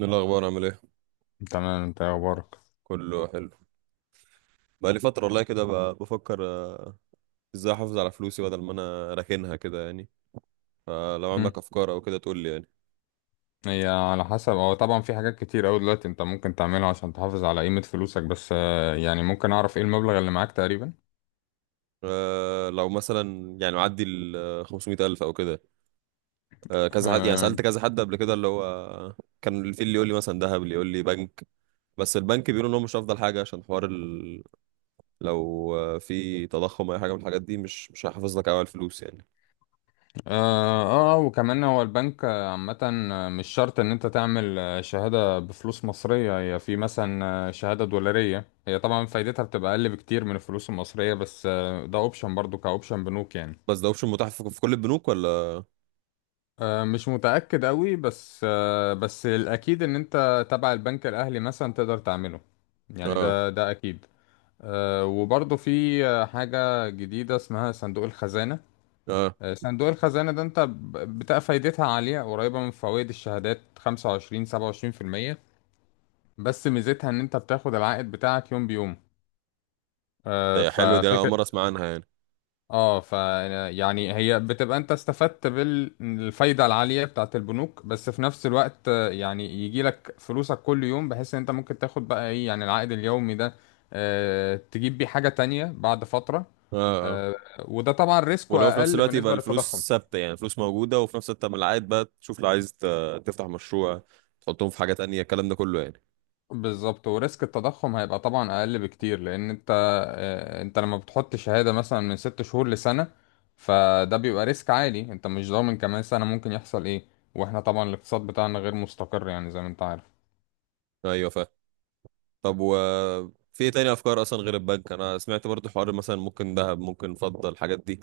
إيه الأخبار عامل إيه؟ تمام، انت ايه اخبارك؟ كله حلو. بقالي فترة والله كده بفكر إزاي أحافظ على فلوسي بدل ما أنا راكنها كده يعني. فلو مم. عندك أفكار أو كده تقول لي يعني. هي على حسب. هو طبعا في حاجات كتير اوي دلوقتي انت ممكن تعملها عشان تحافظ على قيمة فلوسك، بس يعني ممكن اعرف ايه المبلغ اللي معاك تقريبا؟ أه لو مثلا يعني معدي ال 500 ألف أو كده. أه كذا حد يعني اه. سألت كذا حد قبل كده اللي هو كان في اللي يقول لي مثلا ذهب، اللي يقول لي بنك. بس البنك بيقولوا إن هو مش أفضل حاجة عشان حوار لو في تضخم أو أي حاجة من الحاجات دي مش هيحافظ لك أوي على الفلوس يعني. وكمان هو البنك عامة مش شرط ان انت تعمل شهادة بفلوس مصرية، هي في مثلا شهادة دولارية، هي طبعا فايدتها بتبقى اقل بكتير من الفلوس المصرية، بس ده اوبشن برضو كاوبشن بنوك يعني. بس ده أوبشن متاح في كل البنوك ولا؟ مش متأكد قوي، بس الأكيد إن أنت تبع البنك الأهلي مثلا تقدر تعمله، يعني آه، ده أكيد. وبرضه في حاجة جديدة اسمها صندوق الخزانة. آه، صندوق الخزانة ده أنت بتبقى فايدتها عالية قريبة من فوائد الشهادات، 25 27%، بس ميزتها إن أنت بتاخد العائد بتاعك يوم بيوم. آه، ده حلوة دي، أنا أول ففكرة مرة أسمع عنها يعني. اه ف يعني هي بتبقى انت استفدت بالفايدة العالية بتاعت البنوك، بس في نفس الوقت يعني يجي لك فلوسك كل يوم، بحيث ان انت ممكن تاخد بقى ايه يعني العائد اليومي ده، تجيب بيه حاجة تانية بعد فترة. آه، آه. آه، وده طبعا ريسكه ولو في نفس اقل الوقت يبقى بالنسبة للتضخم. الفلوس ثابته، يعني الفلوس موجوده وفي نفس الوقت من العائد بقى تشوف لو عايز تفتح مشروع، تحطهم في حاجه تانية، الكلام ده كله يعني. بالظبط، وريسك التضخم هيبقى طبعا اقل بكتير لان انت انت لما بتحط شهادة مثلا من 6 شهور لسنة، فده بيبقى ريسك عالي، انت مش ضامن كمان سنة ممكن يحصل ايه. واحنا طبعا الاقتصاد بتاعنا غير مستقر، يعني زي ما انت عارف. ايوه فاهم. طب و، في إيه تاني افكار اصلا غير البنك؟ انا سمعت برضو حوار مثلا ممكن ذهب، ممكن فضه، الحاجات دي.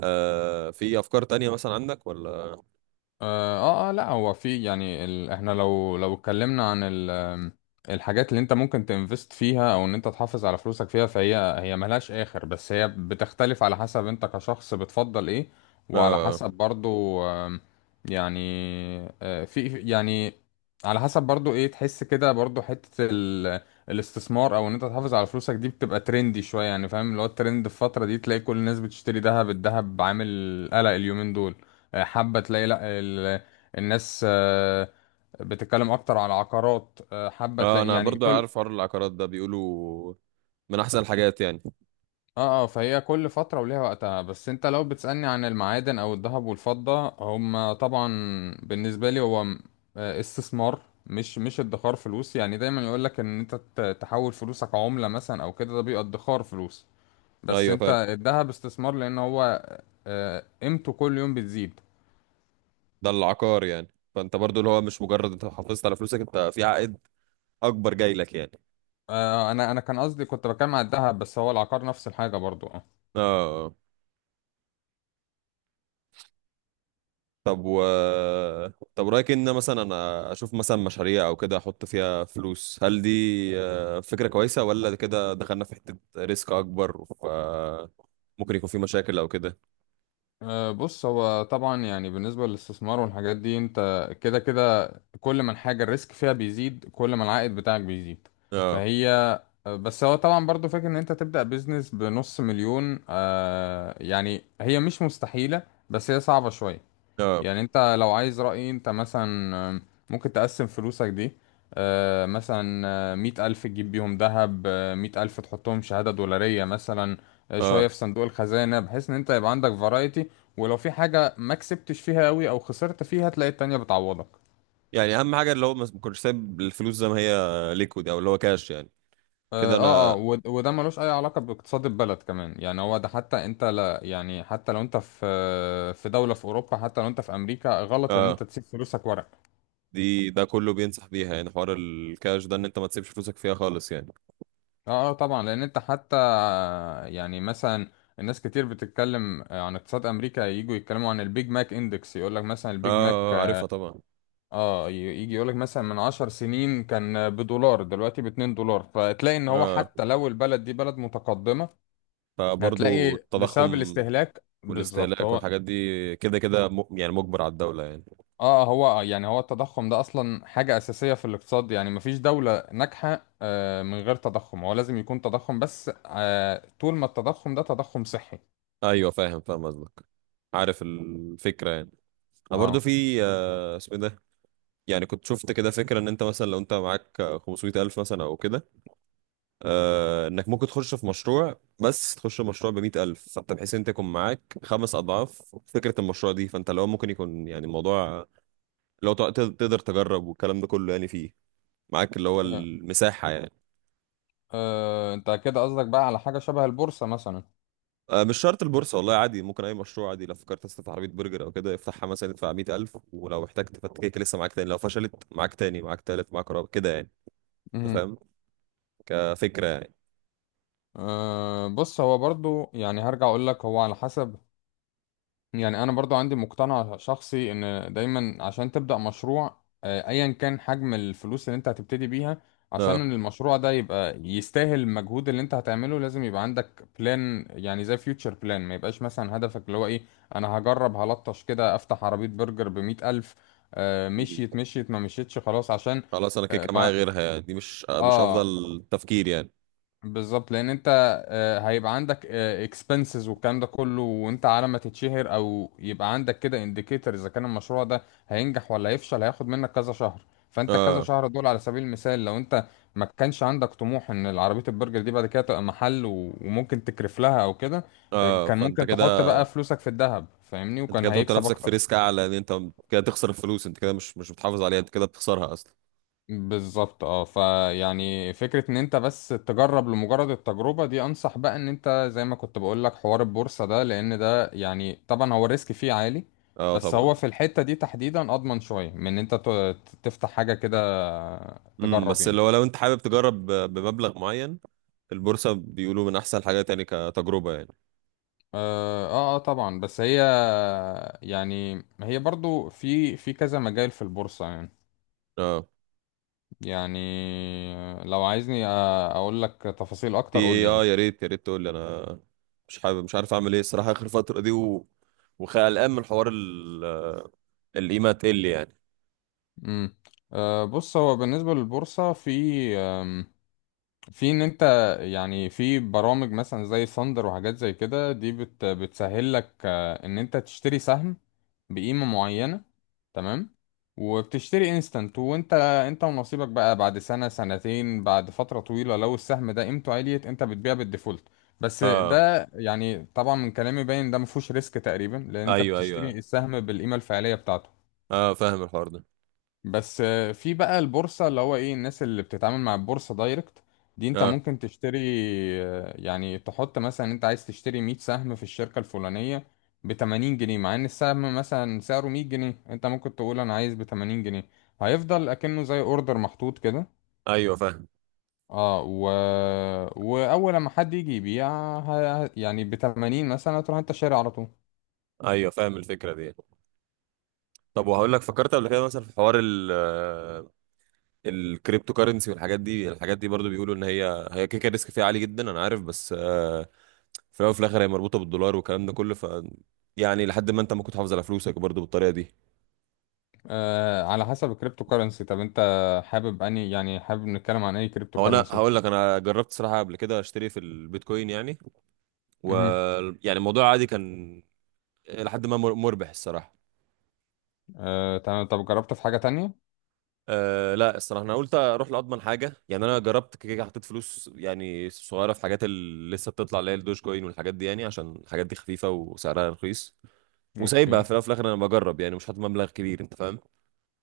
في افكار تانية مثلا عندك ولا؟ اه لا، هو في يعني احنا لو اتكلمنا عن ال... آم، الحاجات اللي انت ممكن تنفست فيها او ان انت تحافظ على فلوسك فيها، فهي ملهاش اخر، بس هي بتختلف على حسب انت كشخص بتفضل ايه، وعلى اه، حسب برضو يعني آه، في في- يعني على حسب برضو ايه تحس كده، برضو حتة الاستثمار او ان انت تحافظ على فلوسك دي بتبقى ترندي شوية، يعني فاهم، اللي هو الترند في الفترة دي تلاقي كل الناس بتشتري دهب، الدهب عامل قلق اليومين دول، حابة تلاقي لا الناس بتتكلم اكتر على عقارات، حابة اه، تلاقي انا يعني برضو كل عارف حوار العقارات ده. بيقولوا من احسن الحاجات يعني. اه فهي كل فترة وليها وقتها. بس انت لو بتسألني عن المعادن او الذهب والفضة، هم طبعا بالنسبة لي هو استثمار، مش ادخار فلوس. يعني دايما يقولك ان انت تحول فلوسك عملة مثلا او كده، ده بيبقى ادخار فلوس، بس ايوه انت فاهم. الذهب استثمار، لان هو قيمته كل يوم بتزيد. ده العقار يعني. فانت برضو اللي هو مش مجرد انت حافظت على فلوسك، انت في عائد اكبر جاي لك يعني. آه، انا انا كان قصدي كنت بتكلم على الذهب، بس هو العقار نفس الحاجه برضو، اه. اه. طب و، طب رأيك ان مثلا انا اشوف مثلا مشاريع او كده احط فيها فلوس؟ هل دي فكرة كويسة، ولا ده كده دخلنا في حتة ريسك اكبر ف ممكن يكون في مشاكل او كده؟ بص، هو طبعا يعني بالنسبه للاستثمار والحاجات دي، انت كده كده كل ما الحاجه الريسك فيها بيزيد، كل ما العائد بتاعك بيزيد، اه، فهي بس هو طبعا برضو فاكر ان انت تبدا بيزنس بنص مليون، يعني هي مش مستحيله، بس هي صعبه شويه. اه، يعني انت لو عايز رأيي، انت مثلا آم، ممكن تقسم فلوسك دي، مثلا 100 ألف تجيب بيهم ذهب، 100 ألف تحطهم شهادة دولارية مثلا، اه، شوية في صندوق الخزانة، بحيث ان انت يبقى عندك فرايتي. ولو في حاجة ما كسبتش فيها قوي او خسرت فيها، تلاقي التانية بتعوضك. يعني اهم حاجة اللي هو ما كنتش سايب الفلوس زي ما هي ليكويد او اللي هو كاش يعني. كده انا، وده ملوش اي علاقة باقتصاد البلد كمان، يعني هو ده. حتى انت لا، يعني حتى لو انت في في دولة في اوروبا، حتى لو انت في امريكا، غلط ان اه، انت تسيب فلوسك ورق. ده كله بينصح بيها يعني. حوار الكاش ده ان انت ما تسيبش فلوسك فيها خالص يعني. طبعا، لان انت حتى يعني مثلا الناس كتير بتتكلم عن اقتصاد امريكا، يجوا يتكلموا عن البيج ماك اندكس، يقول لك مثلا اه، البيج ماك عارفها طبعا. اه ي- يجي يقول لك مثلا من 10 سنين كان بدولار، دلوقتي باتنين دولار، فتلاقي ان هو اه، حتى لو البلد دي بلد متقدمة فبرضو هتلاقي التضخم بسبب الاستهلاك، بالظبط والاستهلاك هو. والحاجات دي كده كده يعني مجبر على الدولة يعني. اه، هو يعني هو التضخم ده اصلا حاجة اساسية في الاقتصاد، يعني مفيش دولة ناجحة من غير تضخم، هو لازم يكون تضخم، بس طول ما التضخم ده تضخم صحي. ايوه فاهم، فاهم قصدك. عارف الفكرة يعني. انا برضو اه. في اسمه إيه ده، يعني كنت شفت كده فكرة ان انت مثلا لو انت معاك 500 الف مثلا او كده، انك ممكن تخش في مشروع، بس تخش في مشروع ب 100 الف، فانت بحيث انت يكون معاك خمس اضعاف فكرة المشروع دي. فانت لو ممكن يكون يعني الموضوع، لو تقدر تجرب والكلام ده كله، يعني فيه معاك اللي هو إيه. المساحة يعني. انت كده قصدك بقى على حاجة شبه البورصة مثلا؟ مش شرط البورصة والله، عادي ممكن أي مشروع عادي. لو فكرت تفتح عربية برجر أو كده، افتحها مثلا، ادفع 100,000، ولو احتجت تفكك لسه معاك تاني، لو فشلت معاك تاني، معاك تالت، معاك رابع كده يعني. أنت مهم. فاهم كفكرة يعني؟ بص، هو برضو يعني هرجع اقول لك هو على حسب، يعني انا برضو عندي مقتنع شخصي ان دايما عشان تبدأ مشروع ايا كان حجم الفلوس اللي انت هتبتدي بيها، اه. عشان المشروع ده يبقى يستاهل المجهود اللي انت هتعمله، لازم يبقى عندك بلان، يعني زي فيوتشر بلان، ما يبقاش مثلا هدفك اللي هو ايه، انا هجرب هلطش كده افتح عربية برجر ب100 ألف، مم. مشيت مشيت ما مشيتش خلاص عشان. خلاص أنا كده كده معايا غيرها يعني، دي مش اه أفضل تفكير يعني. بالظبط، لان انت هيبقى عندك اكسبنسز والكلام ده كله، وانت على ما تتشهر او يبقى عندك كده انديكيتور اذا كان المشروع ده هينجح ولا هيفشل، هياخد منك كذا شهر، فانت كذا اه، شهر دول على سبيل المثال لو انت ما كانش عندك طموح ان العربية البرجر دي بعد كده تبقى محل وممكن تكرف لها او كده، اه، كان فأنت ممكن كده، تحط بقى فلوسك في الذهب، فاهمني؟ أنت وكان كده بتحط هيكسب نفسك في اكتر. ريسك أعلى. إن أنت كده تخسر الفلوس، أنت كده مش بتحافظ عليها، أنت كده بتخسرها أصلا. بالظبط. اه فيعني فكرة ان انت بس تجرب لمجرد التجربة، دي انصح بقى ان انت زي ما كنت بقول لك حوار البورصة ده، لان ده يعني طبعا هو الريسك فيه عالي، اه بس طبعا. هو في الحتة دي تحديدا اضمن شوية من ان انت تفتح حاجة كده امم، تجرب بس يعني. اللي هو لو أنت حابب تجرب بمبلغ معين، البورصة بيقولوا من أحسن الحاجات يعني كتجربة يعني. طبعا، بس هي يعني هي برضو في في كذا مجال في البورصة يعني. اه، يعني لو عايزني اقول لك تفاصيل في اكتر قول لي ايه؟ اه، يعني. يا ريت، يا ريت تقول لي. انا مش حابب، مش عارف اعمل ايه الصراحه اخر فتره دي وقلقان من حوار القيمه تقل يعني. امم. أه بص، هو بالنسبة للبورصة في آم، في ان انت يعني في برامج مثلا زي ثاندر وحاجات زي كده، دي بتسهل لك ان انت تشتري سهم بقيمة معينة، تمام، وبتشتري انستنت، وانت ونصيبك بقى بعد سنة سنتين بعد فترة طويلة، لو السهم ده قيمته عالية انت بتبيع بالديفولت. بس اه، ده يعني طبعا من كلامي باين ده مفهوش ريسك تقريبا، لان انت ايوه، بتشتري ايوه. السهم بالقيمة الفعلية بتاعته. اه، فاهم الحوار ده. بس في بقى البورصة اللي هو ايه الناس اللي بتتعامل مع البورصة دايركت، دي انت اه، ممكن تشتري يعني تحط مثلا انت عايز تشتري 100 سهم في الشركة الفلانية ب 80 جنيه، مع ان السهم مثلا سعره 100 جنيه، انت ممكن تقول انا عايز ب 80 جنيه، هيفضل اكنه زي اوردر محطوط كده. ايوه فاهم. اه و... واول ما حد يجي يبيع يعني ب 80 مثلا تروح انت شاري على طول. ايوه فاهم الفكره دي. طب وهقول لك، فكرت قبل كده مثلا في حوار الكريبتو كارنسي والحاجات دي؟ الحاجات دي برضو بيقولوا ان هي هي كيكه ريسك فيها عالي جدا، انا عارف، بس في الاول وفي الاخر هي مربوطه بالدولار والكلام ده كله، ف يعني لحد ما انت ممكن تحافظ على فلوسك برضو بالطريقه دي. آه، على حسب الكريبتو كرنسي. طب انت حابب اني يعني حابب نتكلم عن اي كريبتو هو انا كرنسي؟ هقول لك، انا جربت صراحه قبل كده اشتري في البيتكوين يعني. و يعني الموضوع عادي كان، لحد ما مربح الصراحه. تمام. طب جربت في حاجة تانية؟ أه لا، الصراحه انا قلت اروح لاضمن حاجه يعني. انا جربت كده كده، حطيت فلوس يعني صغيره في حاجات اللي لسه بتطلع، اللي هي الدوج كوين والحاجات دي يعني، عشان الحاجات دي خفيفه وسعرها رخيص، وسايبها. اوكي. في الاول وفي الاخر انا بجرب يعني، مش حاطط مبلغ كبير. انت فاهم؟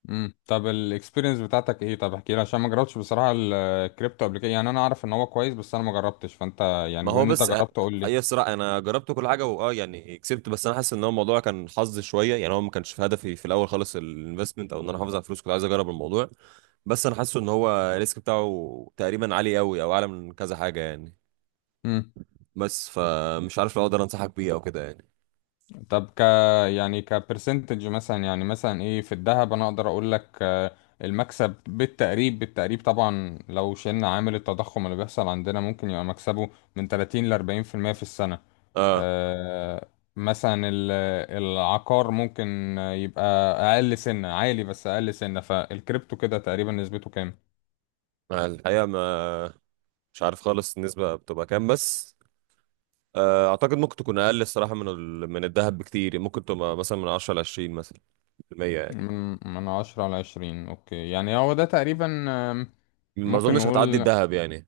امم، طب الاكسبيرينس بتاعتك ايه؟ طب احكي لي، عشان ما جربتش بصراحة الكريبتو قبل كده، يعني انا اعرف ان هو كويس بس انا ما جربتش، فانت يعني ما بما هو ان انت بس جربت قول لي. يسرع، انا جربت كل حاجه، واه يعني كسبت، بس انا حاسس ان هو الموضوع كان حظ شويه يعني. هو ما كانش في هدفي في الاول خالص الانفستمنت او ان انا احافظ على فلوس، كنت عايز اجرب الموضوع. بس انا حاسه ان هو الريسك بتاعه تقريبا عالي قوي، او اعلى من كذا حاجه يعني. امم. بس فمش عارف لو اقدر انصحك بيه او كده يعني. طب يعني كبرسنتج مثلا، يعني مثلا ايه في الذهب انا اقدر اقول لك المكسب بالتقريب طبعا لو شلنا عامل التضخم اللي بيحصل عندنا ممكن يبقى مكسبه من 30 ل 40% في المية في السنة. اه، آه، مثلا العقار ممكن يبقى اقل سنة عالي بس اقل سنة. فالكريبتو كده تقريبا نسبته كام؟ مع الحقيقه ما، مش عارف خالص النسبه بتبقى كام. بس اعتقد ممكن تكون اقل الصراحه من الذهب بكتير يعني. ممكن تبقى مثلا من 10 ل 20 مثلا في المية يعني. من عشرة على عشرين. اوكي، يعني هو ده تقريبا. ما ممكن اظنش هتعدي نقول، الذهب يعني.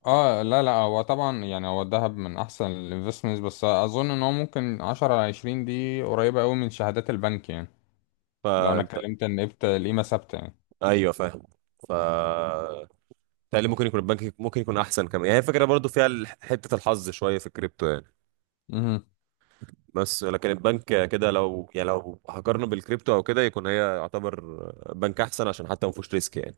اه لا لا هو طبعا يعني هو الذهب من احسن الانفستمنتس، بس اظن ان هو ممكن عشرة على عشرين دي قريبة قوي من شهادات البنك يعني، لو انا فانت، اتكلمت ان قيمة ثابتة ايوه فاهم. ف تقريبا ممكن يكون البنك ممكن يكون احسن كمان يعني. هي فكره برضو فيها حته الحظ شويه في الكريبتو يعني. يعني. بس لكن البنك كده، لو يعني لو هقارنه بالكريبتو او كده، يكون هي يعتبر بنك احسن عشان حتى ما فيهوش ريسك يعني.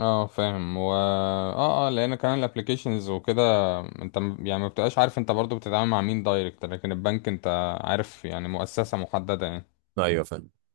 اه فاهم. و اه اه لان كمان الابليكيشنز وكده انت يعني ما بتبقاش عارف انت برضو بتتعامل مع مين دايركت، لكن البنك انت عارف يعني مؤسسة محددة يعني. ايوه فاهم.